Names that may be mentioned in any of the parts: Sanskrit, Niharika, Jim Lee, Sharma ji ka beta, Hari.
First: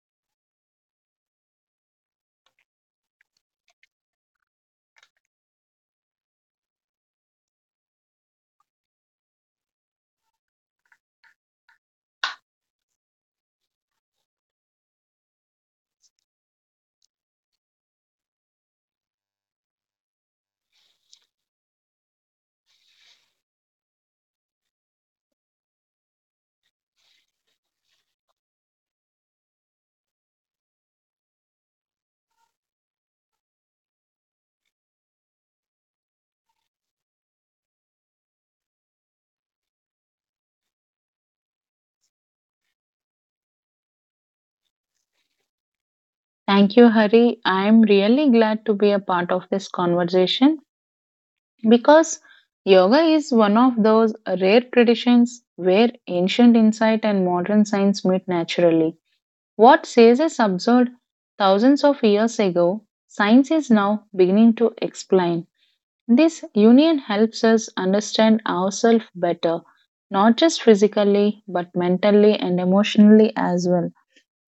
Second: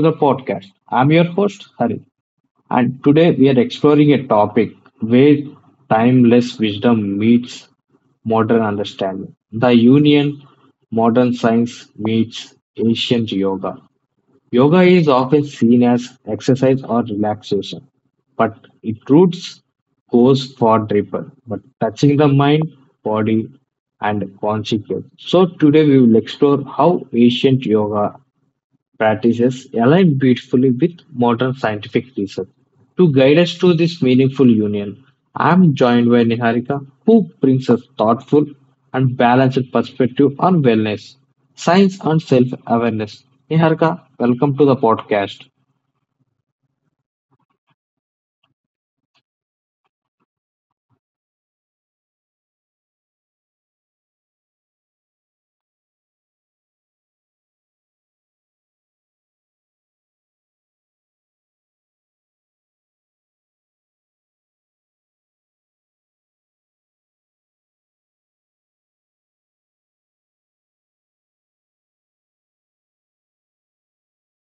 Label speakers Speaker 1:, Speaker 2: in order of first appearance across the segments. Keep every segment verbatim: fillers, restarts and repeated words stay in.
Speaker 1: the podcast. I'm your host, Hari, and today we are exploring a topic where timeless wisdom meets modern understanding the union modern science meets ancient yoga. Yoga is often seen as exercise or relaxation, but its roots goes far deeper, but touching the mind, body, and consciousness. So today we will explore how ancient yoga practices align beautifully with modern scientific research. To guide us through this meaningful union, I am joined by Niharika, who brings us thoughtful and balanced perspective on wellness, science, and self awareness. Niharika, welcome to the podcast.
Speaker 2: Thank you, Hari. I'm really glad to be a part of this conversation because yoga is one of those rare traditions where ancient insight and modern science meet naturally. What says is absurd thousands of years ago, science is now beginning to explain. This union helps us understand ourselves better, not just physically, but mentally and emotionally as well.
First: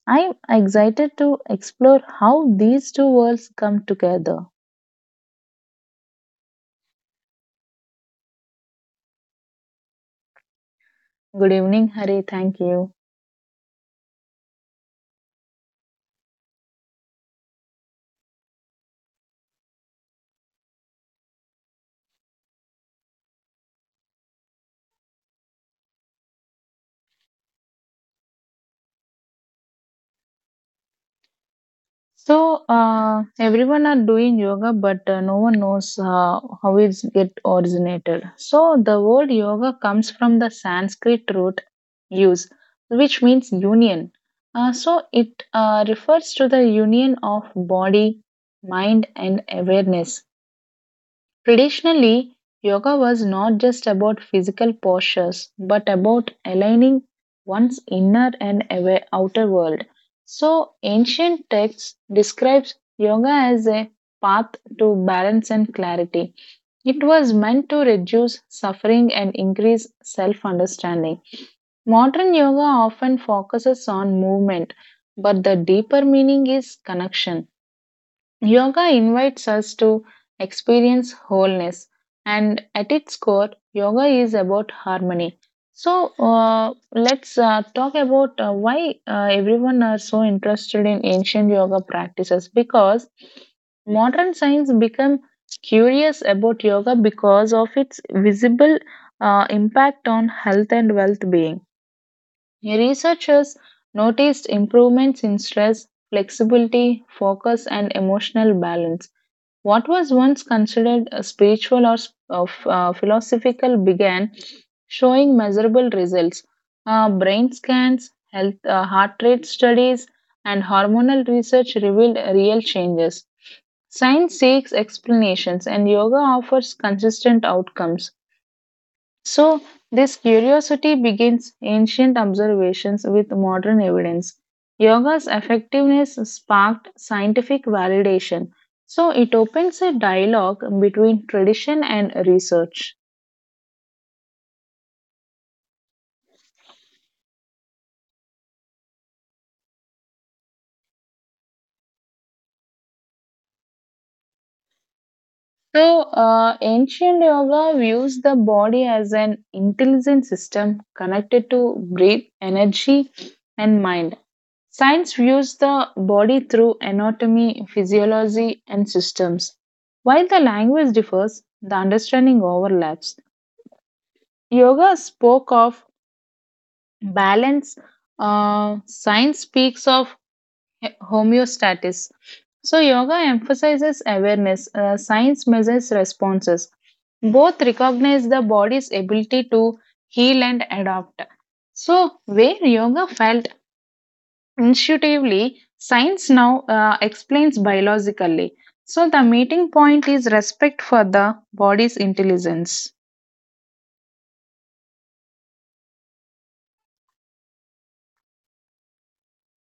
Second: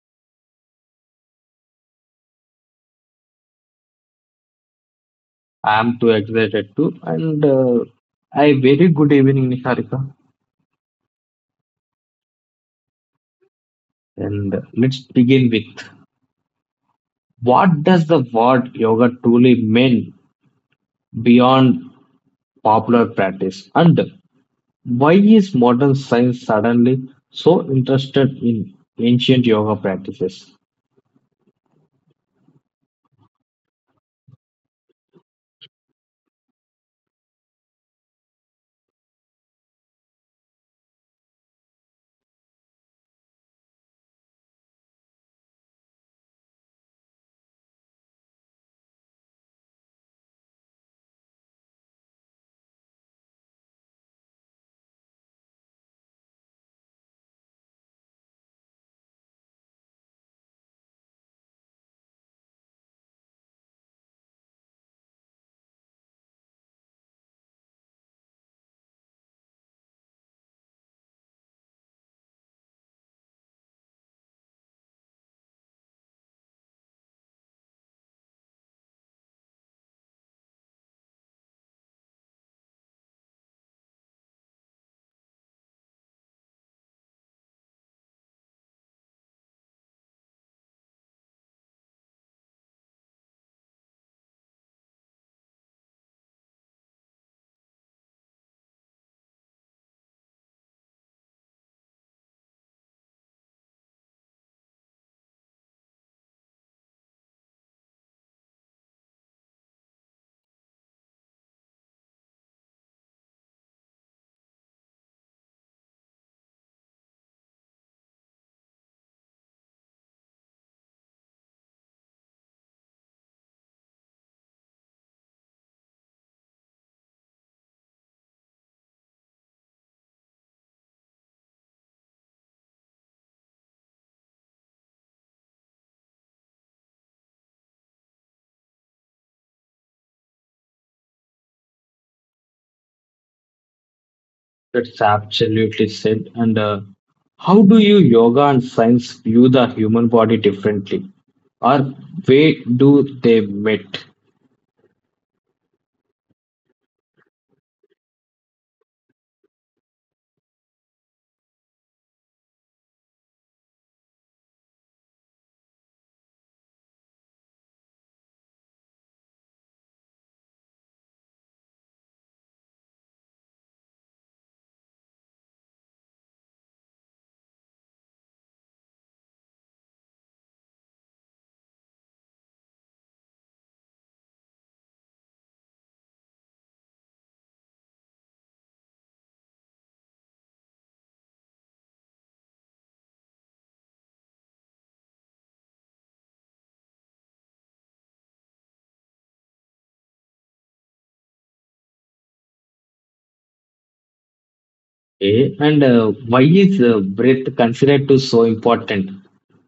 Speaker 2: I'm excited to explore how these two worlds come together.
Speaker 1: I am too excited too, and uh, a very good evening, Niharika.
Speaker 2: Good evening, Hari. Thank you.
Speaker 1: And uh, let's begin with what does the word yoga truly mean beyond popular practice? And why is modern science suddenly so interested in ancient yoga practices?
Speaker 2: So, uh, everyone are doing yoga, but uh, no one knows uh, how it's get originated. So, the word yoga comes from the Sanskrit root use, which means union. Uh, so, it uh, refers to the union of body, mind, and awareness. Traditionally, yoga was not just about physical postures, but about aligning one's inner and awa- outer world. So, ancient texts describes yoga as a path to balance and clarity. It was meant to reduce suffering and increase self understanding. Modern yoga often focuses on movement, but the deeper meaning is connection. Yoga invites us to experience wholeness, and at its core, yoga is about harmony. So, uh, let's uh, talk about uh, why uh, everyone are so interested in ancient yoga practices because modern science become curious about yoga because of its visible uh, impact on health and wealth being. Researchers noticed improvements in stress, flexibility, focus, and emotional balance. What was once considered a spiritual or sp- of, uh, philosophical began showing measurable results. Uh, brain scans, health, uh, heart rate studies, and hormonal research revealed real changes. Science seeks explanations, and yoga offers consistent outcomes. So, this curiosity begins ancient observations with modern evidence. Yoga's effectiveness sparked scientific validation. So, it opens a dialogue between tradition and research.
Speaker 1: That's absolutely said. And uh, how do you, yoga and science, view the human body differently? Or where do they meet?
Speaker 2: So, uh, ancient yoga views the body as an intelligent system connected to breath, energy, and mind. Science views the body through anatomy, physiology, and systems. While the language differs, the understanding overlaps. Yoga spoke of balance, uh, science speaks of homeostasis. So, yoga emphasizes awareness, uh, science measures responses. Both recognize the body's ability to heal and adapt. So, where yoga felt intuitively, science now uh, explains biologically. So, the meeting point is respect for the body's intelligence.
Speaker 1: Eh, And uh, Why is uh, breath considered to so important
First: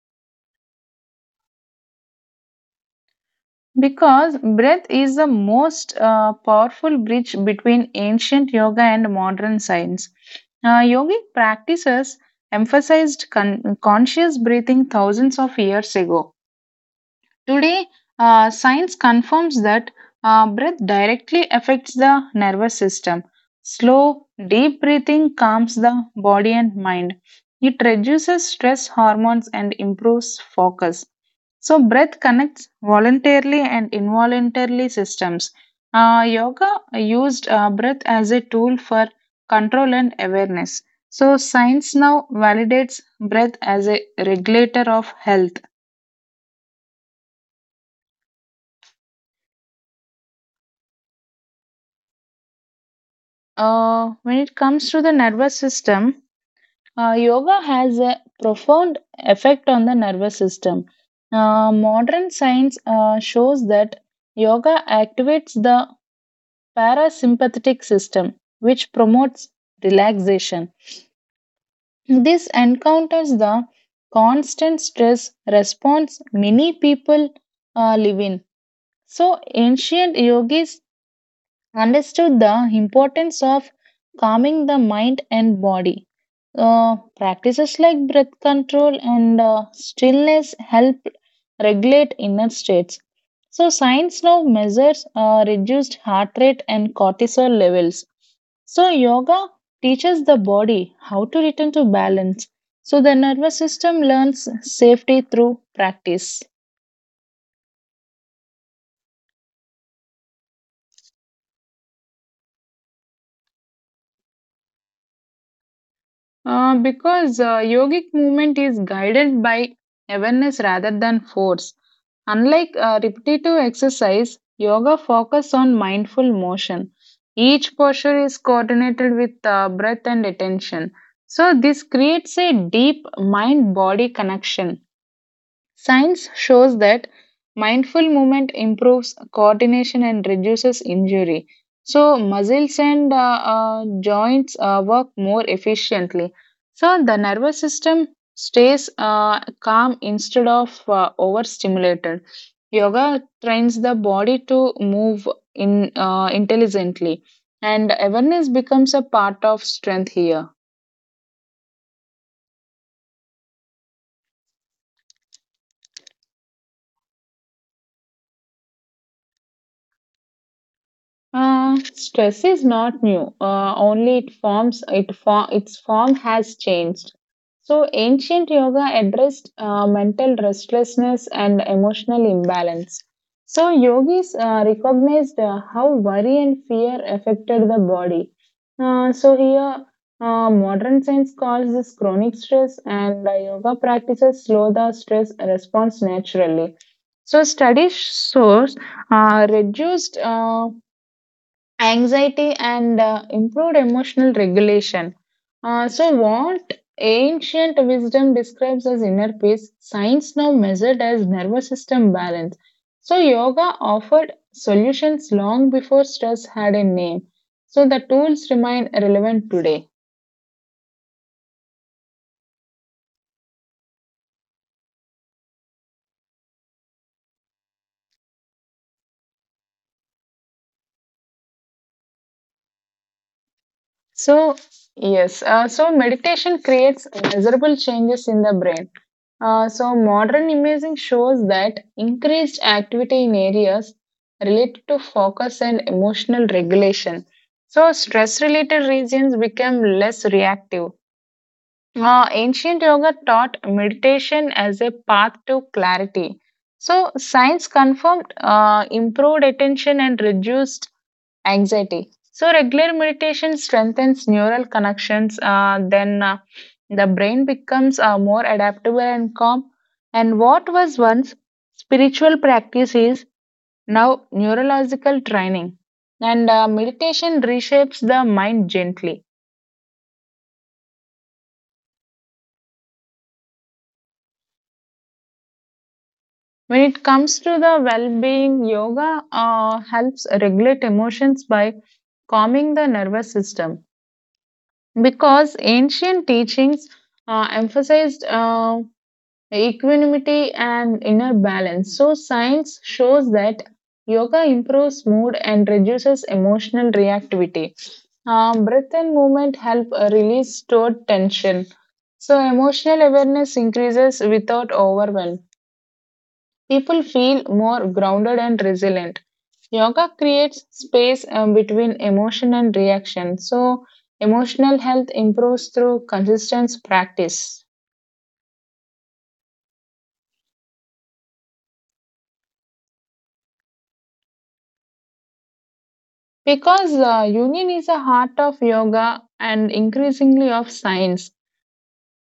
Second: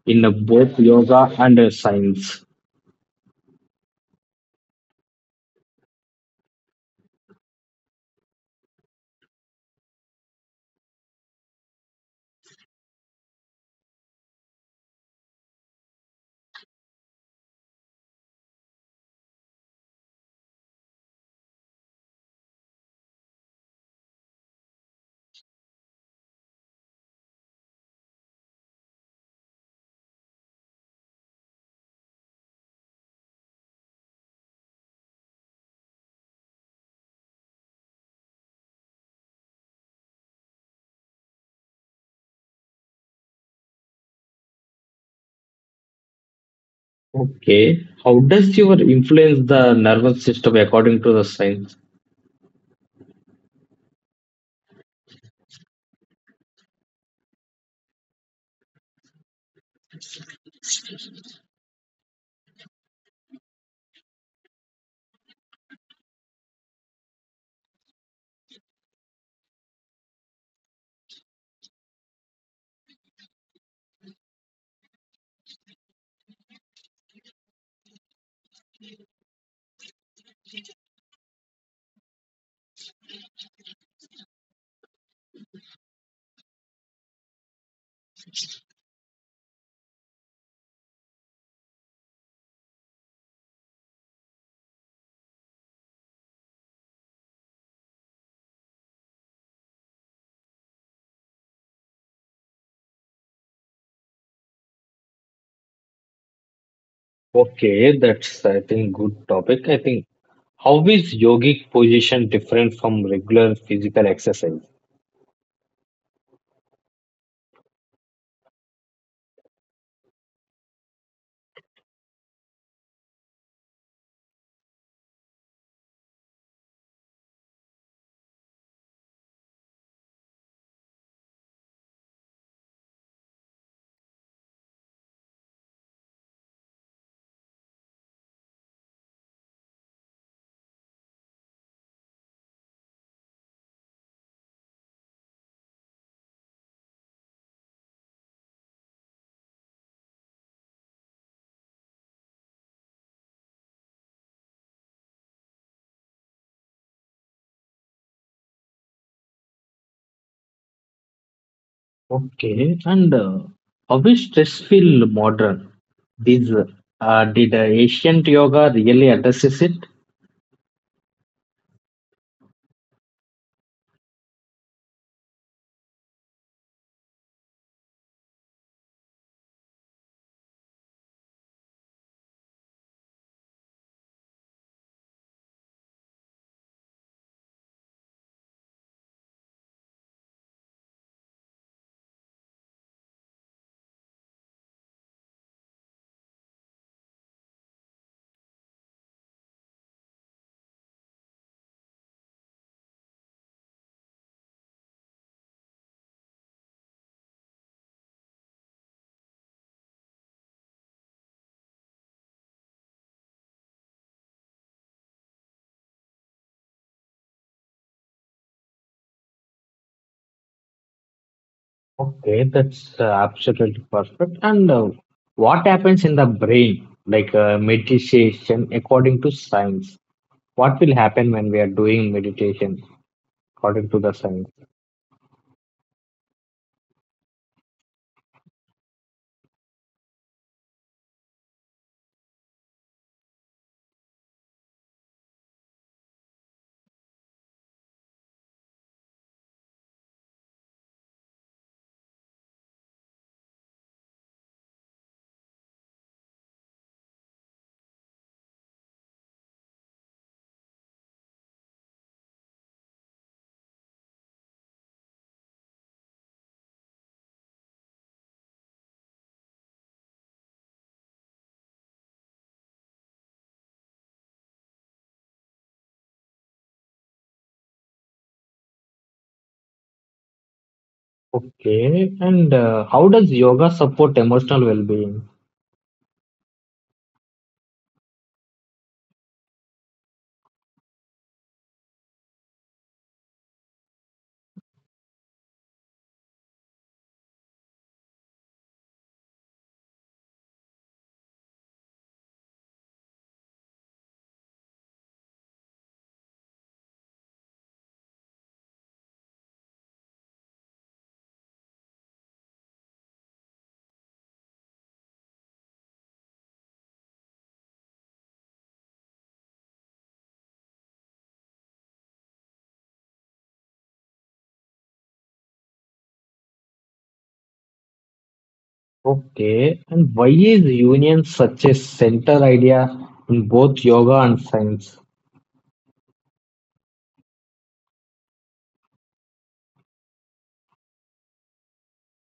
Speaker 1: in uh, both yoga and uh, science?
Speaker 2: Because breath is the most uh, powerful bridge between ancient yoga and modern science. Uh, yogic practices emphasized con- conscious breathing thousands of years ago. Today, uh, science confirms that uh, breath directly affects the nervous system. Slow, deep breathing calms the body and mind. It reduces stress hormones and improves focus. So, breath connects voluntarily and involuntarily systems. Uh, yoga used uh, breath as a tool for control and awareness. So, science now validates breath as a regulator of health.
Speaker 1: Okay, how does your influence the nervous system according to the science?
Speaker 2: Uh, when it comes to the nervous system, uh, yoga has a profound effect on the nervous system. Uh, modern science uh, shows that yoga activates the parasympathetic system, which promotes relaxation. This encounters the constant stress response many people uh, live in. So, ancient yogis understood the importance of calming the mind and body. Uh, practices like breath control and uh, stillness help regulate inner states. So, science now measures uh, reduced heart rate and cortisol levels. So, yoga teaches the body how to return to balance. So, the nervous system learns safety through practice.
Speaker 1: Okay, that's I think good topic. I think how is yogic position different from regular physical exercise?
Speaker 2: Uh, because uh, yogic movement is guided by awareness rather than force. Unlike uh, repetitive exercise, yoga focuses on mindful motion. Each posture is coordinated with uh, breath and attention. So, this creates a deep mind body connection. Science shows that mindful movement improves coordination and reduces injury. So, muscles and uh, uh, joints uh, work more efficiently. So, the nervous system stays uh, calm instead of uh, overstimulated. Yoga trains the body to move in uh, intelligently, and awareness becomes a part of strength here.
Speaker 1: Okay, and uh, how is stress feel modern? These uh, did uh, ancient yoga really addresses it?
Speaker 2: Uh, stress is not new. Uh, only it forms it for its form has changed. So ancient yoga addressed uh, mental restlessness and emotional imbalance. So yogis uh, recognized uh, how worry and fear affected the body. Uh, so here, uh, modern science calls this chronic stress, and uh, yoga practices slow the stress response naturally. So studies shows uh, reduced. Uh, anxiety and uh, improved emotional regulation. Uh, so, what ancient wisdom describes as inner peace, science now measured as nervous system balance. So, yoga offered solutions long before stress had a name. So, the tools remain relevant today.
Speaker 1: Okay, that's uh, absolutely perfect. And uh, what happens in the brain, like uh, meditation, according to science? What will happen when we are doing meditation according to the science?
Speaker 2: So, yes, uh, so meditation creates measurable changes in the brain. Uh, so, modern imaging shows that increased activity in areas related to focus and emotional regulation. So, stress related regions become less reactive. Uh, ancient yoga taught meditation as a path to clarity. So, science confirmed uh, improved attention and reduced anxiety. So, regular meditation strengthens neural connections. Uh, then, uh, the brain becomes uh, more adaptable and calm. And what was once spiritual practice is now neurological training. And uh, meditation reshapes the mind gently.
Speaker 1: Okay, and uh, how does yoga support emotional well-being?
Speaker 2: When it comes to the well-being, yoga uh, helps regulate emotions by calming the nervous system because ancient teachings uh, emphasized uh, equanimity and inner balance. So, science shows that yoga improves mood and reduces emotional reactivity. Uh, breath and movement help uh, release stored tension. So, emotional awareness increases without overwhelm people feel more grounded and resilient. Yoga creates space um, between emotion and reaction. So, emotional health improves through consistent practice.
Speaker 1: Okay, and why is union such a center idea in both yoga and science?
Speaker 2: Because uh, union is the heart of yoga and increasingly of science.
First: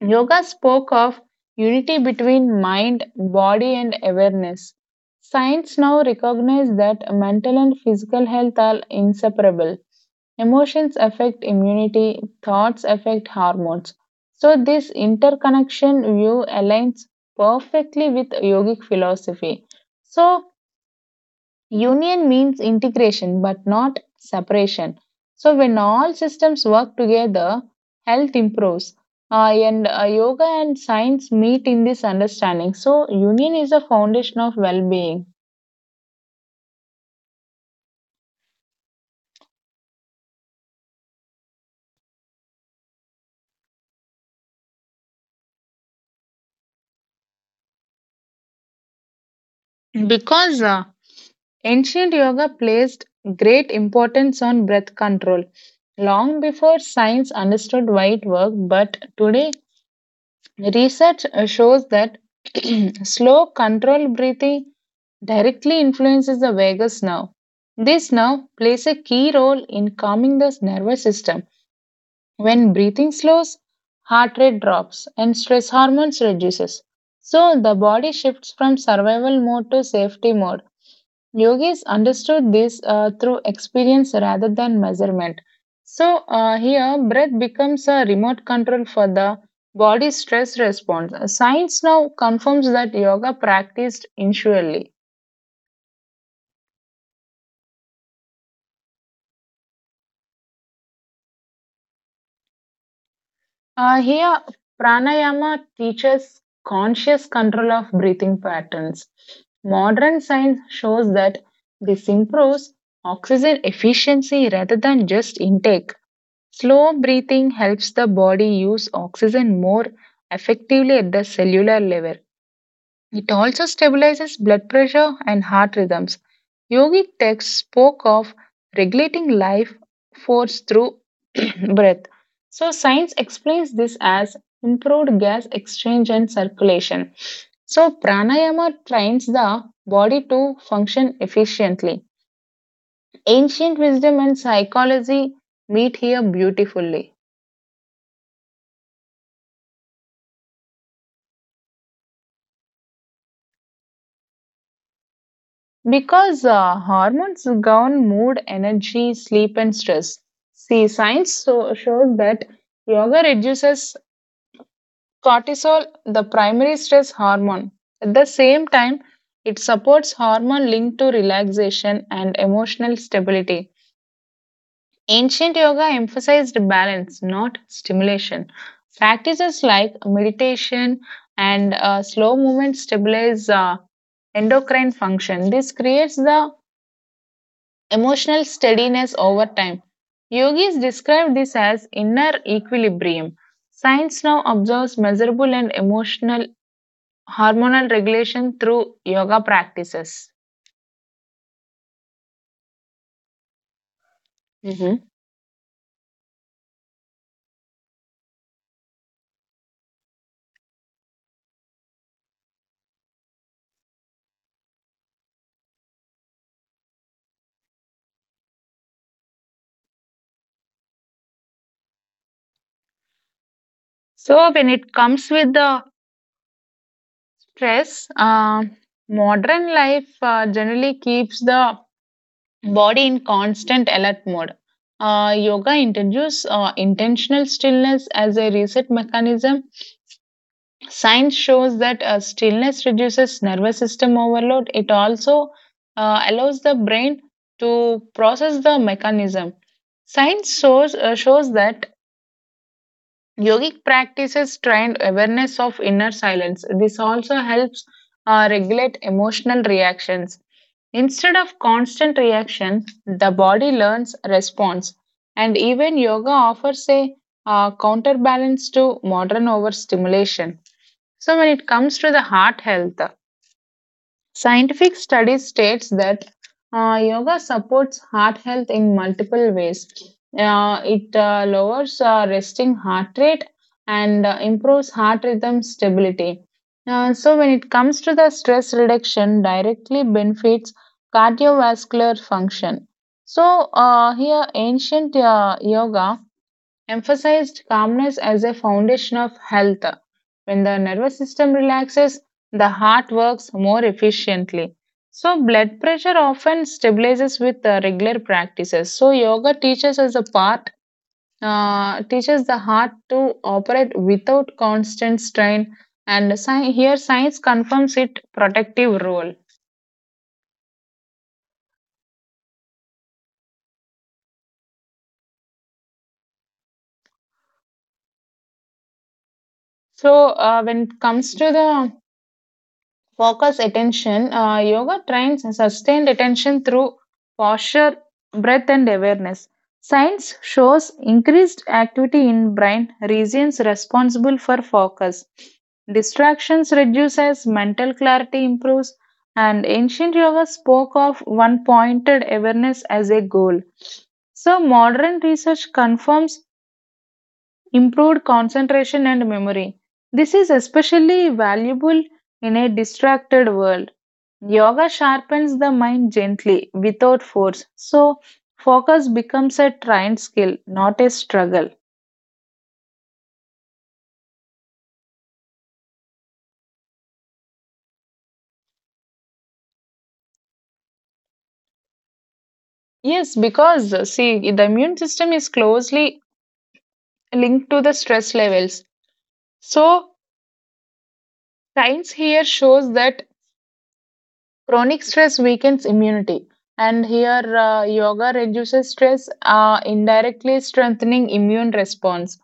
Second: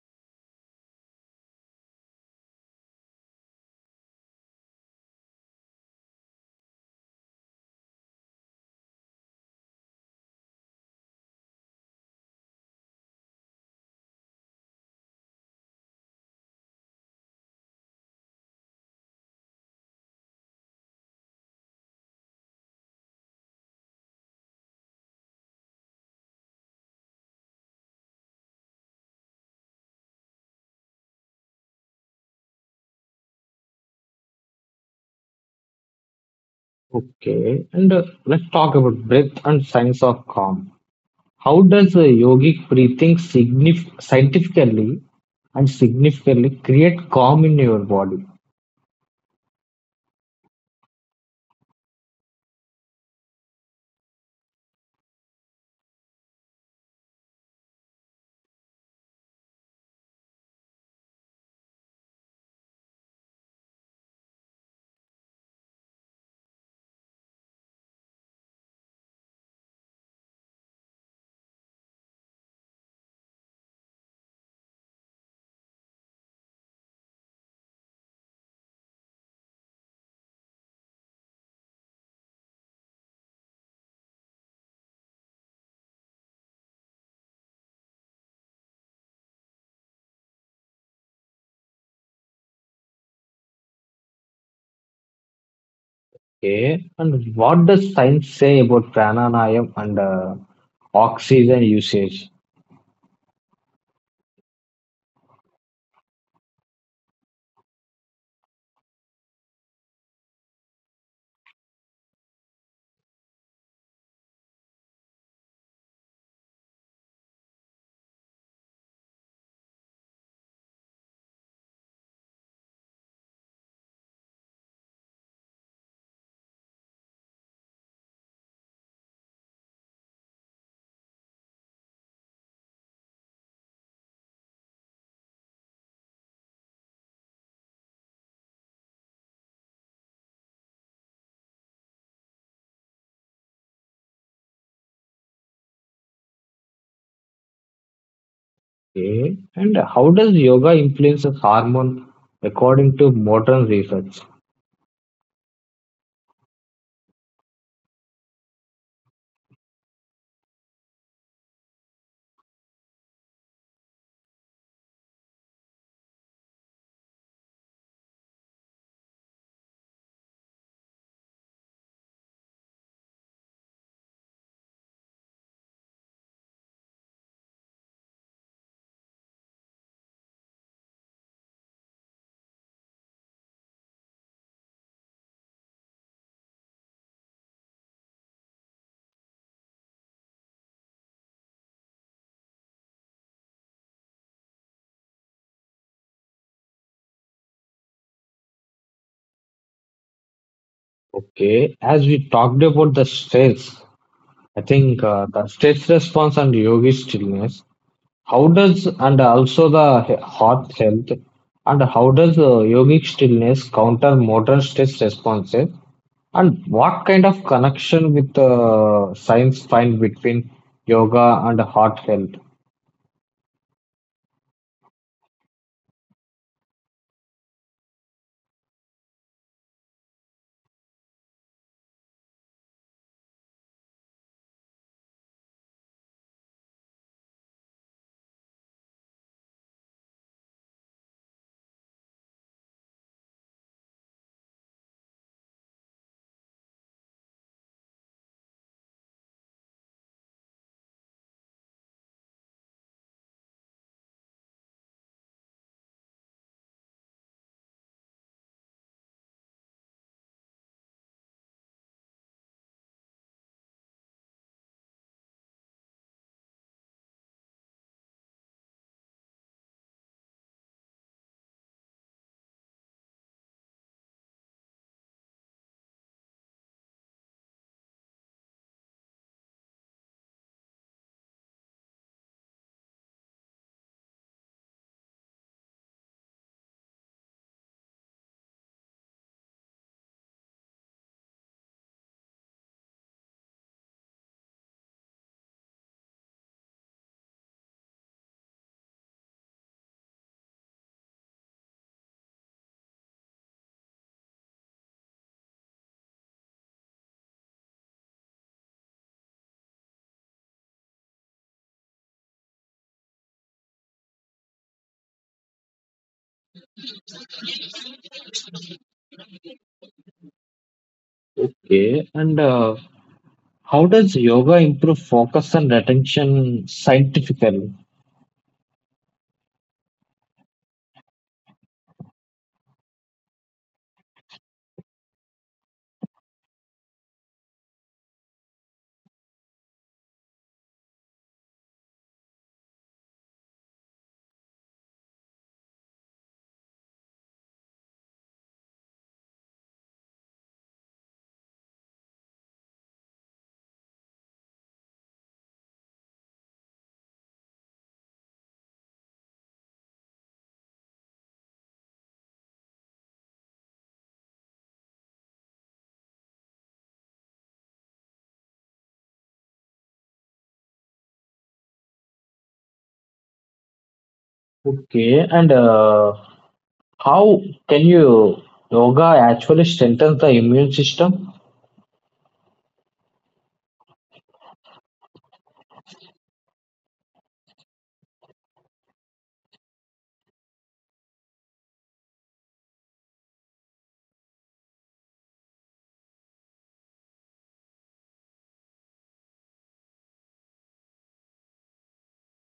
Speaker 2: Yoga spoke of unity between mind, body, and awareness. Science now recognizes that mental and physical health are inseparable. Emotions affect immunity, thoughts affect hormones. So, this interconnection view aligns perfectly with yogic philosophy. So, union means integration but not separation. So, when all systems work together, health improves. Uh, and uh, yoga and science meet in this understanding. So, union is a foundation of well being.
Speaker 1: Okay, and uh, let's talk about breath and science of calm. How does uh, yogic breathing signif scientifically and significantly create calm in your body?
Speaker 2: Because uh, ancient yoga placed great importance on breath control long before science understood why it worked, but today research uh, shows that slow, controlled breathing directly influences the vagus nerve. This nerve plays a key role in calming the nervous system. When breathing slows, heart rate drops and stress hormones reduces. So the body shifts from survival mode to safety mode. Yogis understood this uh, through experience rather than measurement. So, uh, here, breath becomes a remote control for the body's stress response. Science now confirms that yoga practiced initially.
Speaker 1: Okay, and what does science say about pranayama and uh, oxygen usage?
Speaker 2: Uh, here, pranayama teaches conscious control of breathing patterns. Modern science shows that this improves oxygen efficiency rather than just intake. Slow breathing helps the body use oxygen more effectively at the cellular level. It also stabilizes blood pressure and heart rhythms. Yogic texts spoke of regulating life force through breath. So, science explains this as improved gas exchange and circulation. So, pranayama trains the body to function efficiently. Ancient wisdom and psychology meet here beautifully.
Speaker 1: Okay. And how does yoga influence the hormone according to modern research?
Speaker 2: Because uh, hormones govern mood, energy, sleep, and stress. See, science so- shows that yoga reduces cortisol, the primary stress hormone. At the same time, it supports hormone linked to relaxation and emotional stability. Ancient yoga emphasized balance, not stimulation. Practices like meditation and uh, slow movement stabilize uh, endocrine function. This creates the emotional steadiness over time. Yogis describe this as inner equilibrium. Science now observes measurable and emotional hormonal regulation through yoga practices.
Speaker 1: Okay. As we talked about the stress, I
Speaker 2: Hmm.
Speaker 1: think uh, the stress response and yogic stillness, how does, and also the he- heart health, and how does uh, yogic stillness counter modern stress responses? And what kind of connection with uh, science find between yoga and heart health?
Speaker 2: So, when it comes with the stress, uh, modern life uh, generally keeps the body in constant alert mode. Uh, yoga introduces uh, intentional stillness as a reset mechanism. Science shows that uh, stillness reduces nervous system overload. It also uh, allows the brain to process the mechanism. Science shows, uh, shows that yogic practices train awareness of inner silence. This also helps uh, regulate emotional reactions. Instead of constant reaction, the body learns response. And even yoga offers a uh, counterbalance to modern overstimulation. So, when it comes to the heart health, scientific studies states that uh, yoga supports heart health in multiple ways. Uh, it uh, lowers uh, resting heart rate and uh, improves heart rhythm stability. Uh, so when it comes to the stress reduction, directly benefits cardiovascular function. So uh, here, ancient uh, yoga emphasized calmness as a foundation of health. When the nervous system relaxes, the heart works more efficiently. So, blood pressure often stabilizes with uh, regular practices. So, yoga teaches us a part, uh, teaches the heart to operate without constant strain, and sci- here science confirms its protective role.
Speaker 1: Okay, and uh, how does yoga improve focus and attention scientifically?
Speaker 2: So, uh, when it comes to the focus attention. Uh, yoga trains sustained attention through posture, breath, and awareness. Science shows increased activity in brain regions responsible for focus. Distractions reduce as mental clarity improves, and ancient yoga spoke of one pointed awareness as a goal. So, modern research confirms improved concentration and memory. This is especially valuable in a distracted world. Yoga sharpens the mind gently without force, so focus becomes a trained skill, not a struggle.
Speaker 1: Okay, and uh, how can you yoga actually strengthens the immune system?
Speaker 2: Yes, because uh, see, the immune system is closely linked to the stress levels. So, science here shows that Chronic stress weakens immunity, and here uh, yoga reduces stress, uh, indirectly strengthening immune response.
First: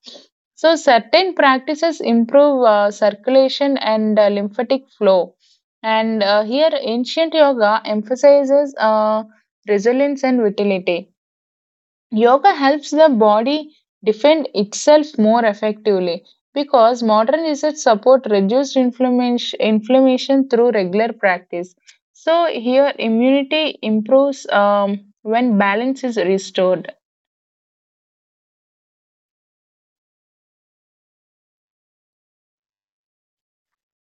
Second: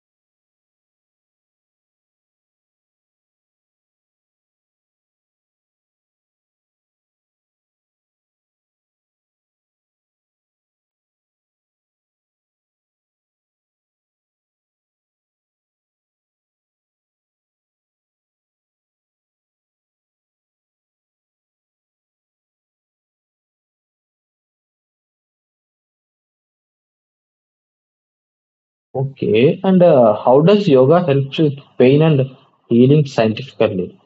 Speaker 2: So certain practices improve uh, circulation and uh, lymphatic flow. And uh, here ancient yoga emphasizes uh, resilience and vitality. Yoga helps the body defend itself more effectively because modern research support reduced inflammation, inflammation through regular practice. So here immunity improves um, when balance is restored.
Speaker 1: Okay, and uh, how does yoga helps with pain and healing scientifically?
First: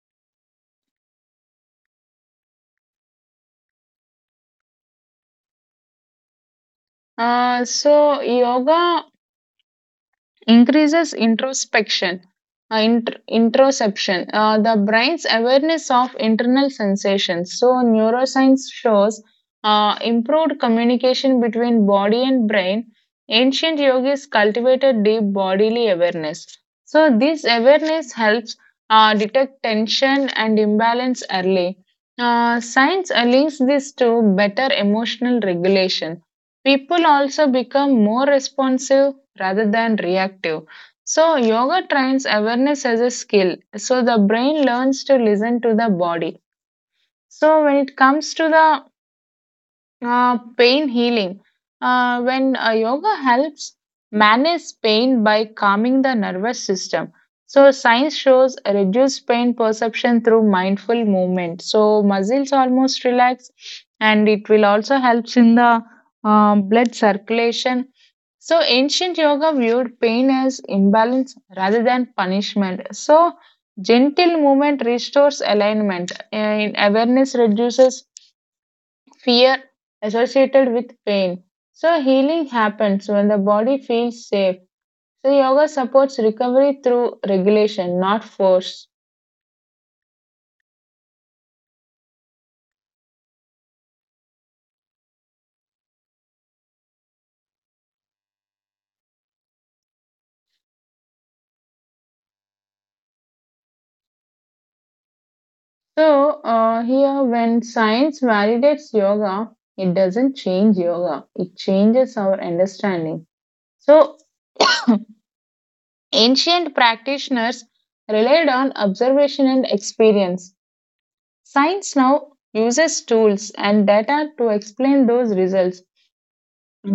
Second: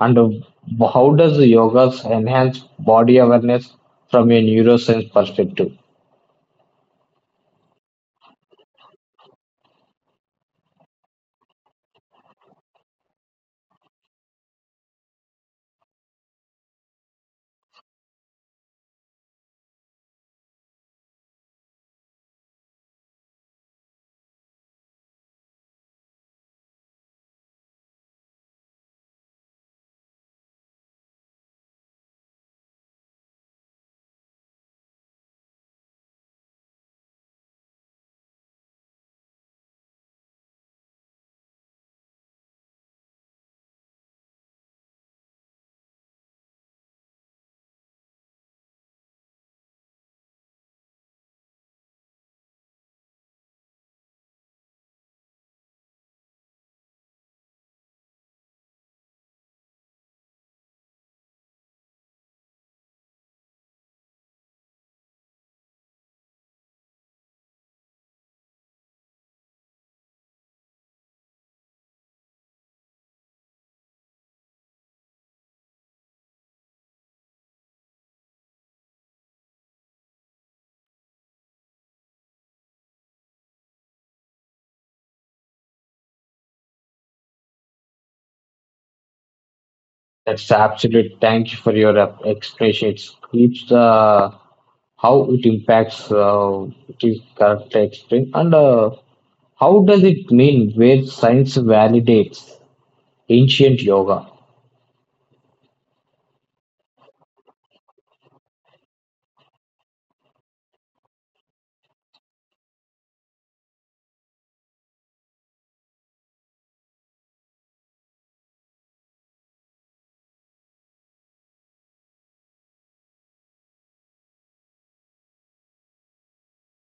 Speaker 1: And uh, how does yoga enhance body awareness from a neuroscience perspective?
Speaker 2: Uh, so yoga increases introspection, uh, int- introception, uh, the brain's awareness of internal sensations. So, neuroscience shows uh, improved communication between body and brain. Ancient yogis cultivated deep bodily awareness. So, this awareness helps uh, detect tension and imbalance early. Uh, science uh, links this to better emotional regulation. People also become more responsive rather than reactive. So, yoga trains awareness as a skill. So, the brain learns to listen to the body. So, when it comes to the uh, pain healing. Uh, when uh, Yoga helps manage pain by calming the nervous system. So, science shows reduced pain perception through mindful movement. So, muscles almost relax, and it will also helps in the um, blood circulation. So, ancient yoga viewed pain as imbalance rather than punishment. So, gentle movement restores alignment, and awareness reduces fear associated with pain. So, healing happens when the body feels safe. So, yoga supports recovery through regulation, not force.
Speaker 1: That's absolute. Thank you for your uh, explanation. It keeps the how it impacts uh, it is correct explain and uh, how does it mean where science validates ancient yoga?
Speaker 2: So, uh, here, when science validates yoga, it doesn't change yoga, it changes our understanding. So, ancient practitioners relied on observation and experience. Science now uses tools and data to explain those results.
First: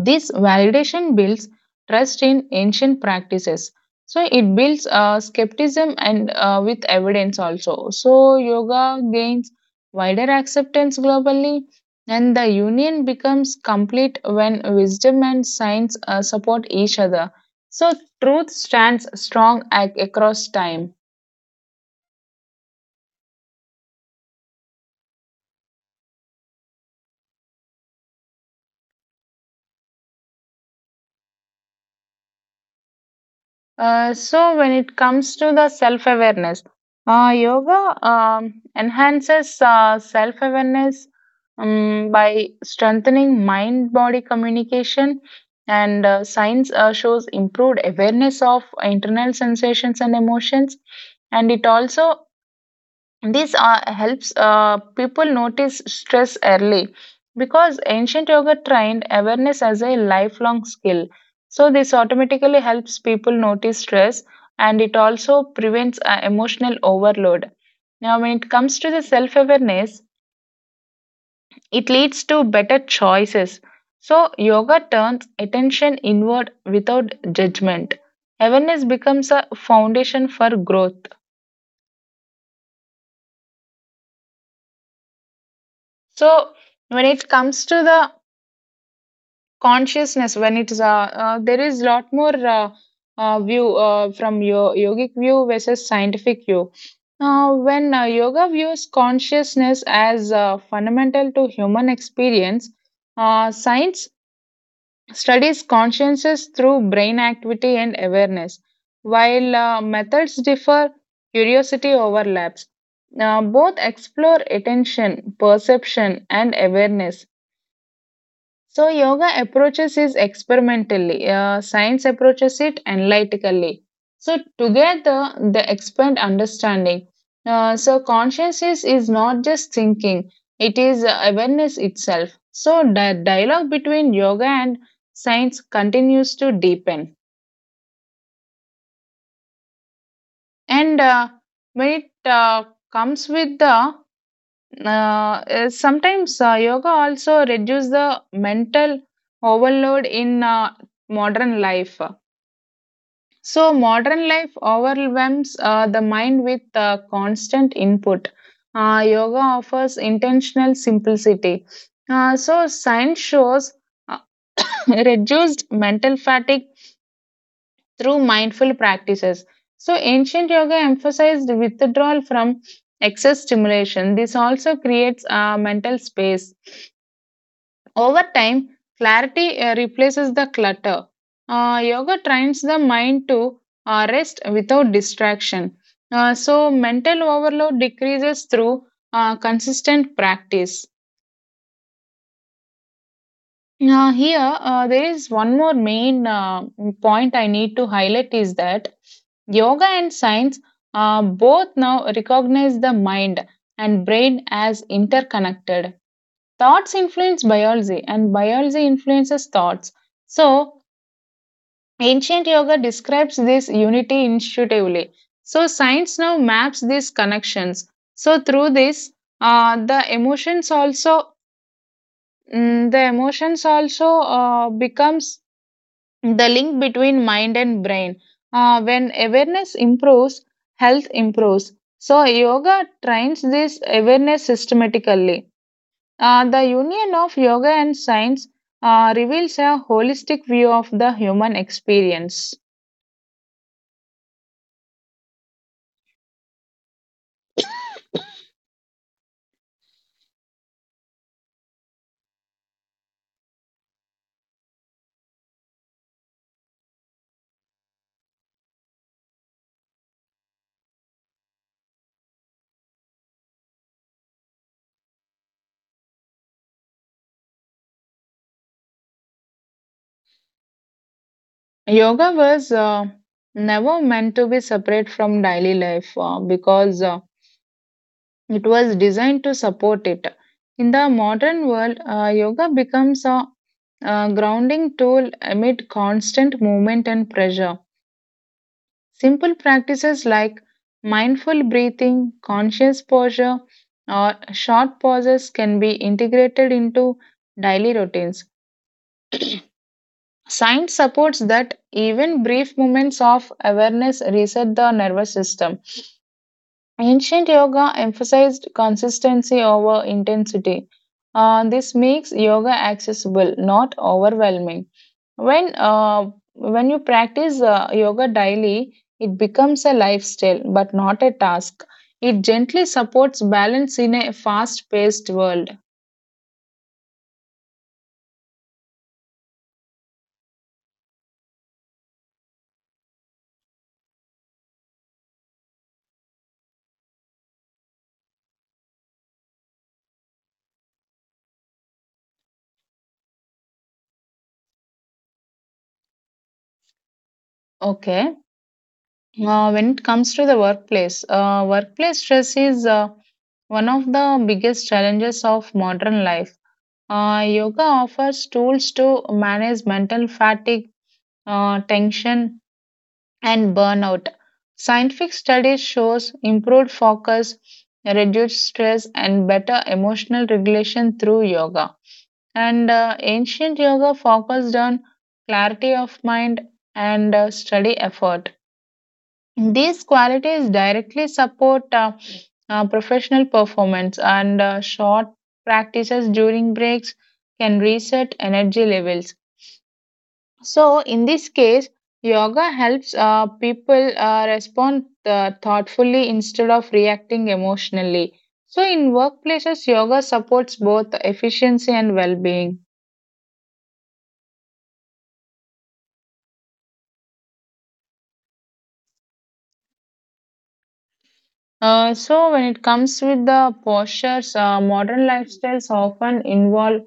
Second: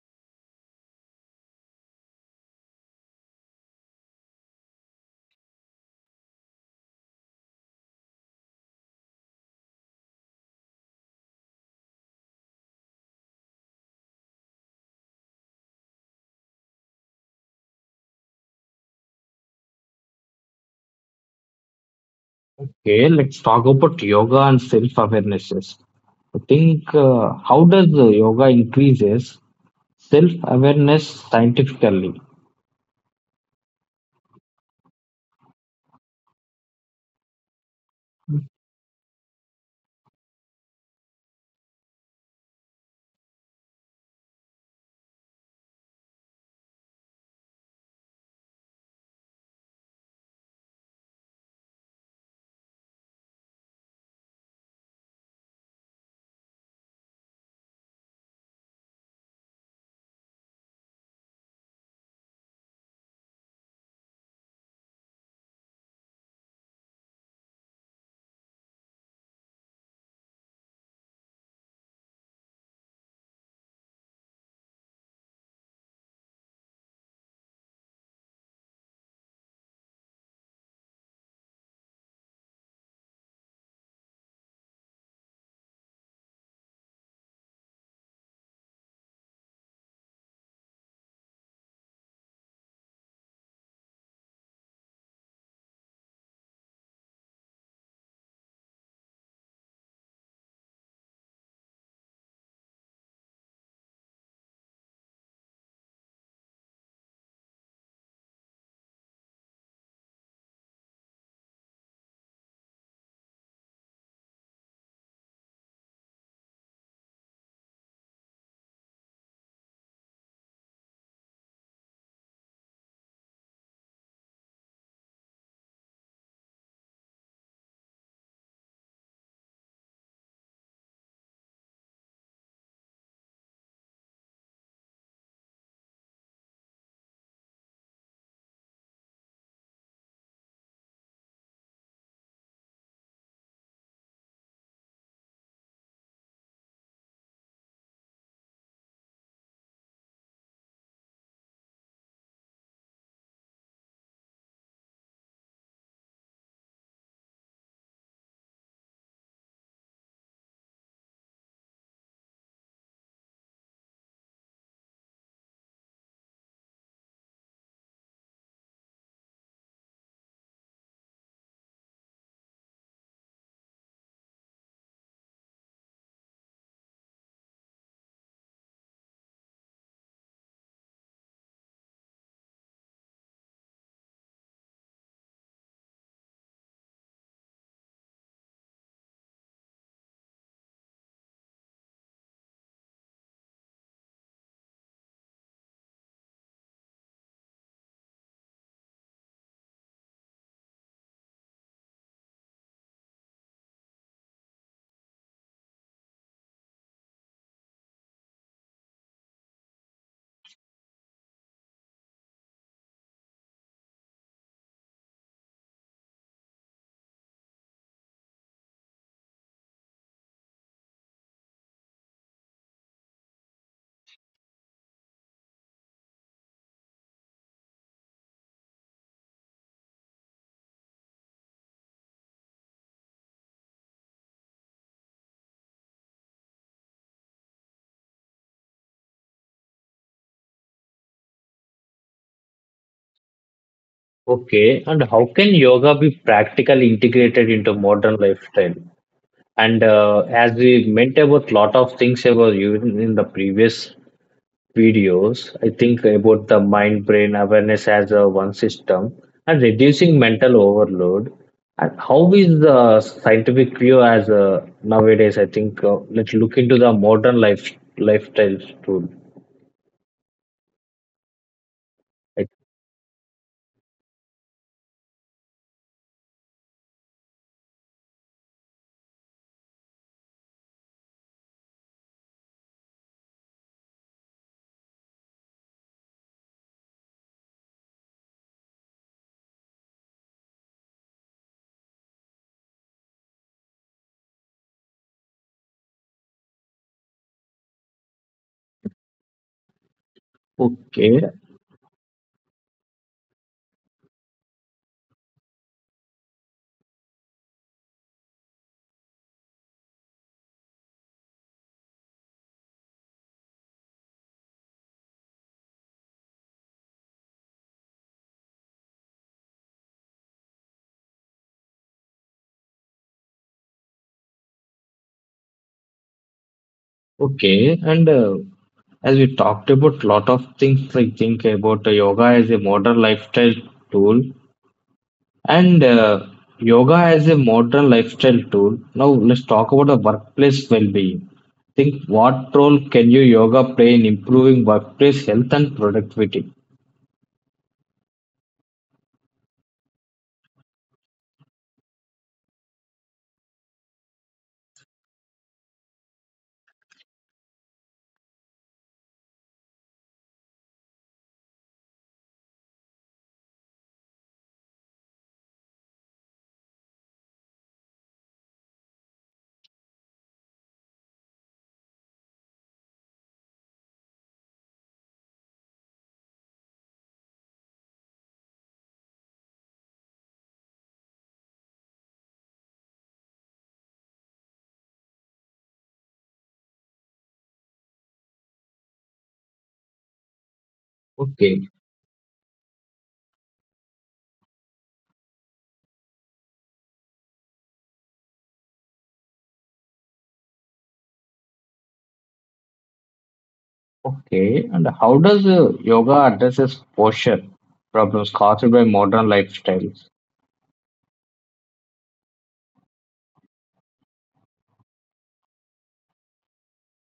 Speaker 2: This validation builds trust in ancient practices. So it builds uh, skepticism and uh, with evidence also. So yoga gains wider acceptance globally, and the union becomes complete when wisdom and science uh, support each other. So truth stands strong ac- across time.
Speaker 1: Okay, let's talk about yoga and self awarenesses. I think uh, how does the yoga increases self awareness scientifically?
Speaker 2: Uh, so when it comes to the self-awareness, uh, yoga um, enhances uh, self-awareness um, by strengthening mind-body communication, and uh, science uh, shows improved awareness of internal sensations and emotions, and it also this uh, helps uh, people notice stress early because ancient yoga trained awareness as a lifelong skill. So, this automatically helps people notice stress and it also prevents uh, emotional overload. Now, when it comes to the self awareness, it leads to better choices. So, yoga turns attention inward without judgment. Awareness becomes a foundation for growth. So, when it comes to the consciousness, when it's uh, uh, there is lot more uh, uh, view uh, from your yogic view versus scientific view, uh, when uh, yoga views consciousness as uh, fundamental to human experience. Uh, science studies consciousness through brain activity and awareness. While uh, methods differ, curiosity overlaps. Uh, both explore attention, perception and awareness. So, yoga approaches is experimentally, uh, science approaches it analytically. So, together they expand understanding. Uh, so, consciousness is not just thinking, it is uh, awareness itself. So, the dialogue between yoga and science continues to deepen. And uh, when it uh, comes with the uh, uh, Sometimes uh, yoga also reduce the mental overload in uh, modern life. So, modern life overwhelms uh, the mind with uh, constant input. Uh, yoga offers intentional simplicity. Uh, so, science shows uh, reduced mental fatigue through mindful practices. So, ancient yoga emphasized withdrawal from excess stimulation. This also creates a mental space. Over time, clarity uh, replaces the clutter. Uh, yoga trains the mind to uh, rest without distraction. Uh, so, mental overload decreases through uh, consistent practice. Now, here, uh, there is one more main uh, point I need to highlight is that yoga and science uh, both now recognize the mind and brain as interconnected. Thoughts influence biology, and biology influences thoughts. So, ancient yoga describes this unity intuitively. So, science now maps these connections. So, through this, uh, the emotions also mm, the emotions also uh, becomes the link between mind and brain. Uh, when awareness improves, health improves. So, yoga trains this awareness systematically. Uh, the union of yoga and science uh, reveals a holistic view of the human experience.
Speaker 1: Okay, and how can yoga be practically integrated into modern lifestyle? And uh, as we meant about lot of things about you in in the previous videos, I think about the mind brain awareness as a one system and reducing mental overload. And how is the scientific view as uh, nowadays? I think uh, let's look into the modern life lifestyles too.
Speaker 2: Yoga
Speaker 1: I
Speaker 2: was uh, never meant to be separate from daily life uh, because uh, it was designed to support it. In the modern world, uh, yoga becomes a, uh grounding tool amid constant movement and pressure. Simple practices like mindful breathing, conscious posture, or short pauses can be integrated into daily routines. Science
Speaker 1: Okay,
Speaker 2: supports that even brief moments of awareness reset the nervous system. Ancient yoga emphasized consistency over intensity. Uh, this makes yoga accessible, not overwhelming. When uh, when you practice uh, yoga daily, it becomes a lifestyle, but not a task. It gently supports balance in a fast-paced world.
Speaker 1: okay. And uh, as we talked about lot of things, I think about uh, yoga as a modern lifestyle tool. And uh, yoga as a modern lifestyle tool. Now let's talk about the workplace well-being. Think what role can you yoga play in improving workplace health and productivity?
Speaker 2: Okay. Uh, when it comes to the workplace, uh, workplace stress is uh, one of the biggest challenges of modern life. Uh, yoga offers tools to manage mental fatigue, uh, tension, and burnout. Scientific studies shows improved focus, reduced stress, and better emotional regulation through yoga. And uh, ancient yoga focused on clarity of mind and uh, study effort. These qualities directly support uh, uh, professional performance, and uh, short practices during breaks can reset energy levels. So, in this
Speaker 1: Okay,
Speaker 2: case, yoga helps uh, people uh, respond uh, thoughtfully instead of reacting emotionally. So, in workplaces, yoga supports both efficiency and well being.
Speaker 1: okay. And how does uh, yoga addresses posture problems caused by modern lifestyles?
Speaker 2: Uh, so, when it comes with the postures, uh, modern lifestyles often involve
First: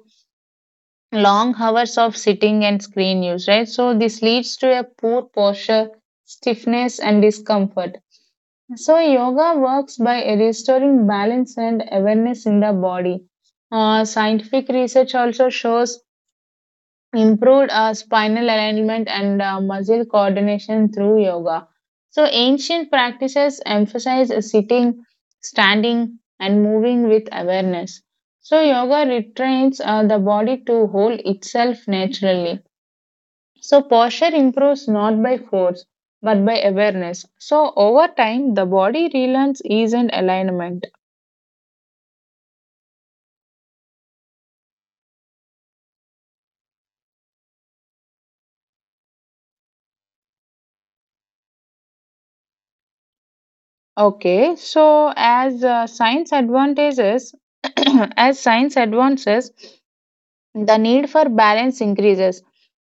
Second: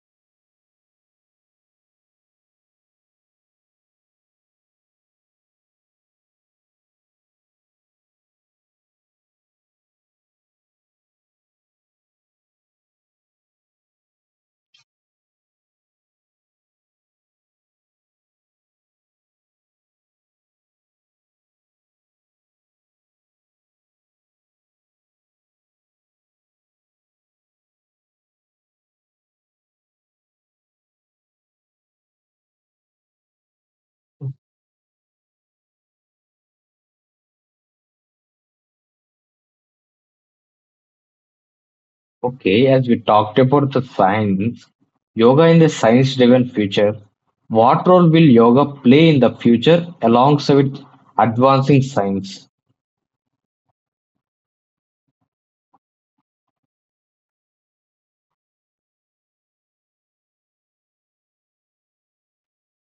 Speaker 2: long hours of sitting and screen use, right? So this leads to a poor posture, stiffness, and discomfort. So yoga works by restoring balance and awareness in the body. Uh, scientific research also shows improved uh, spinal alignment and uh, muscle coordination through yoga. So, ancient practices emphasize sitting, standing, and moving with awareness. So, yoga retrains uh, the body to hold itself naturally. So, posture improves not by force but by awareness. So, over time, the body relearns ease and alignment.
Speaker 1: Okay, as we talked about the science, yoga in the science-driven future. What role will yoga play in the future alongside advancing science?
Speaker 2: Okay, so as uh, science advances, as science advances, the need for balance increases.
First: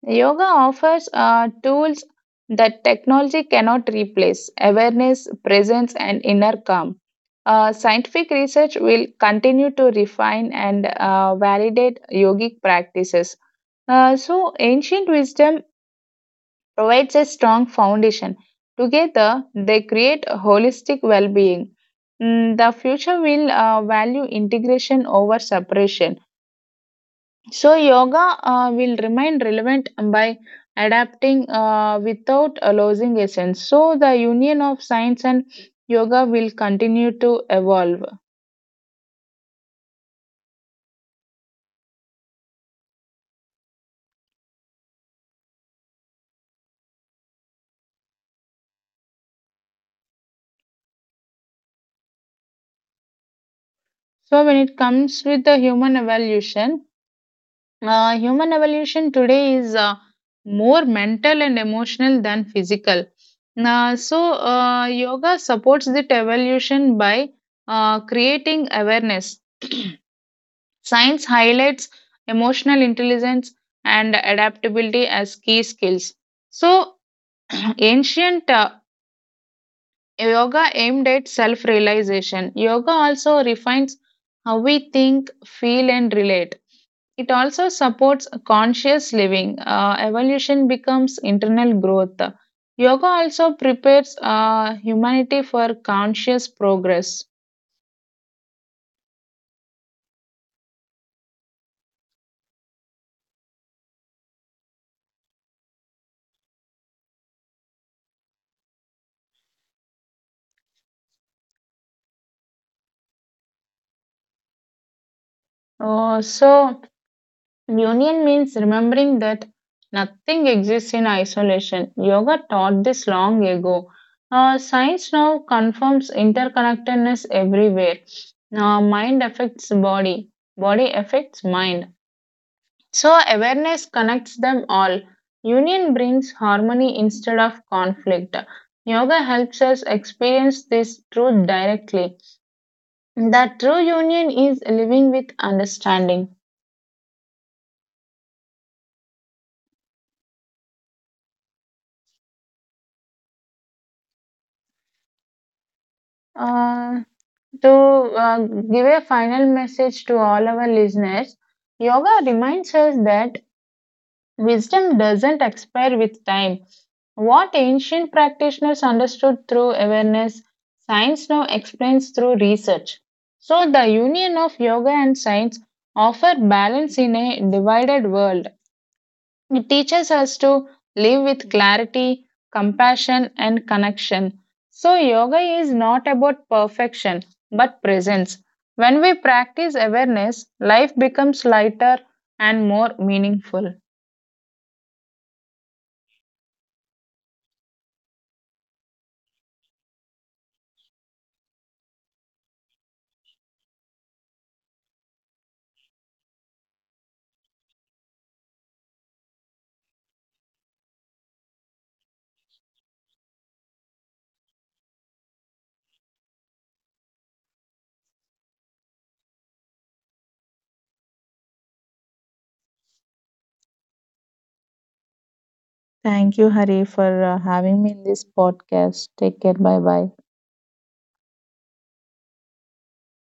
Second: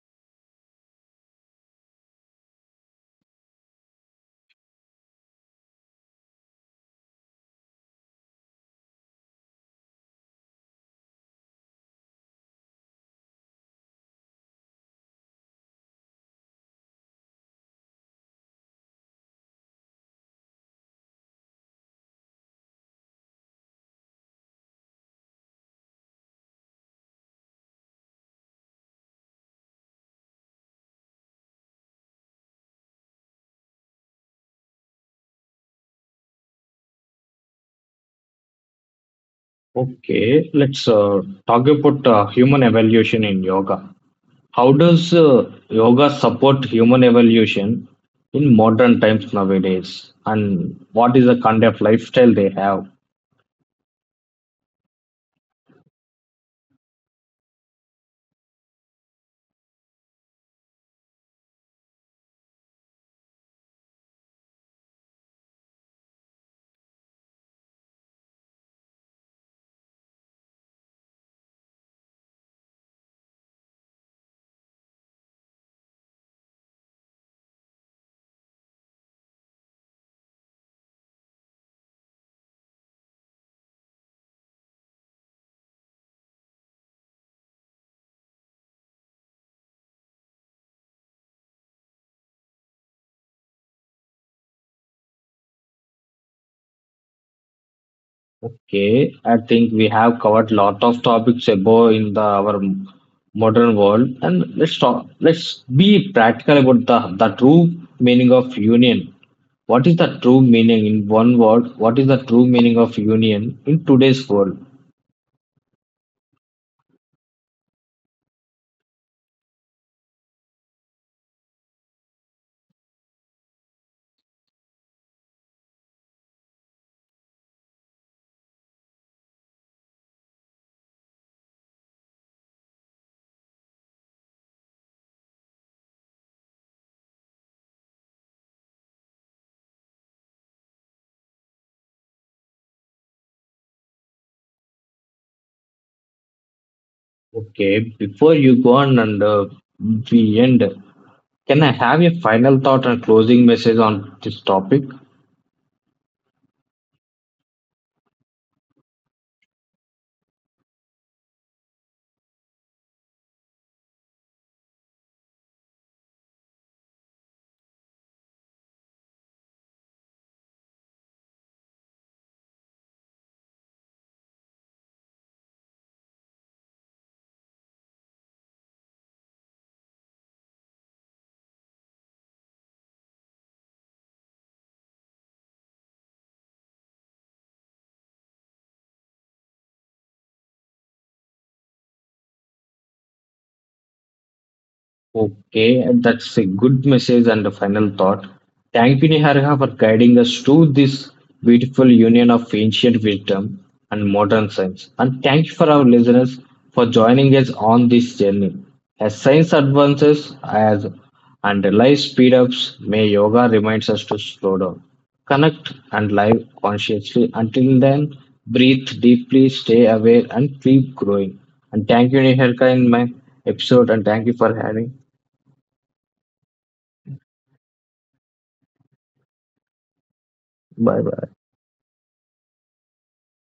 Speaker 2: Yoga offers uh, tools that technology cannot replace awareness, presence, and inner calm. Uh, scientific research will continue to refine and uh, validate yogic practices. Uh, so, ancient wisdom provides a strong foundation. Together, they create a holistic well being. The future will uh, value integration over separation. So yoga uh, will remain relevant by adapting uh, without uh, losing essence. So the union of science and yoga will continue to evolve.
Speaker 1: Okay, let's uh, talk about uh, human evaluation in yoga. How does uh, yoga support human evolution in modern times nowadays? And what is the kind of lifestyle they have?
Speaker 2: So when it comes with the human evolution, uh, human evolution today is uh, more mental and emotional than physical. Now, so uh, yoga supports that evolution by uh, creating awareness. Science highlights emotional intelligence and adaptability as key skills. So, ancient uh, yoga aimed at self realization. Yoga also refines how we think, feel, and relate. It also supports conscious living. Uh, evolution becomes internal growth. Yoga also prepares uh, humanity for conscious progress.
Speaker 1: Okay, I think we have covered lot of topics above in the our m- modern world, and let's talk. Let's be practical about the the true meaning of union. What is the true meaning in one word? What is the true meaning of union in today's world?
Speaker 2: Uh, so, Union means remembering that nothing exists in isolation. Yoga taught this long ago. Uh, science now confirms interconnectedness everywhere. Uh, mind affects body, body affects mind. So, awareness connects them all. Union brings harmony instead of conflict. Yoga helps us experience this truth directly. The true union is living with understanding.
Speaker 1: Okay, before you go on and uh, we end, can I have a final thought and closing message on this topic?
Speaker 2: Uh, To uh, give a final message to all our listeners, yoga reminds us that wisdom doesn't expire with time. What ancient practitioners understood through awareness, science now explains through research. So, the union of yoga and science offer balance in a divided world. It teaches us to live with clarity, compassion, and connection. So, yoga is not about perfection but presence. When we practice awareness, life becomes lighter and more meaningful.
Speaker 1: Okay, that's a good message and a final thought. Thank you, Niharika, for guiding us to this beautiful union of ancient wisdom and modern science. And thank you for our listeners for joining us on this journey. As science advances as and life speed ups, may yoga reminds us to slow down, connect and live consciously. Until then, breathe deeply, stay aware and keep growing. And thank you, Niharika, in my episode and thank you for having.
Speaker 2: Thank you, Hari, for uh, having me in this podcast. Take care. Bye bye.
Speaker 1: Bye bye.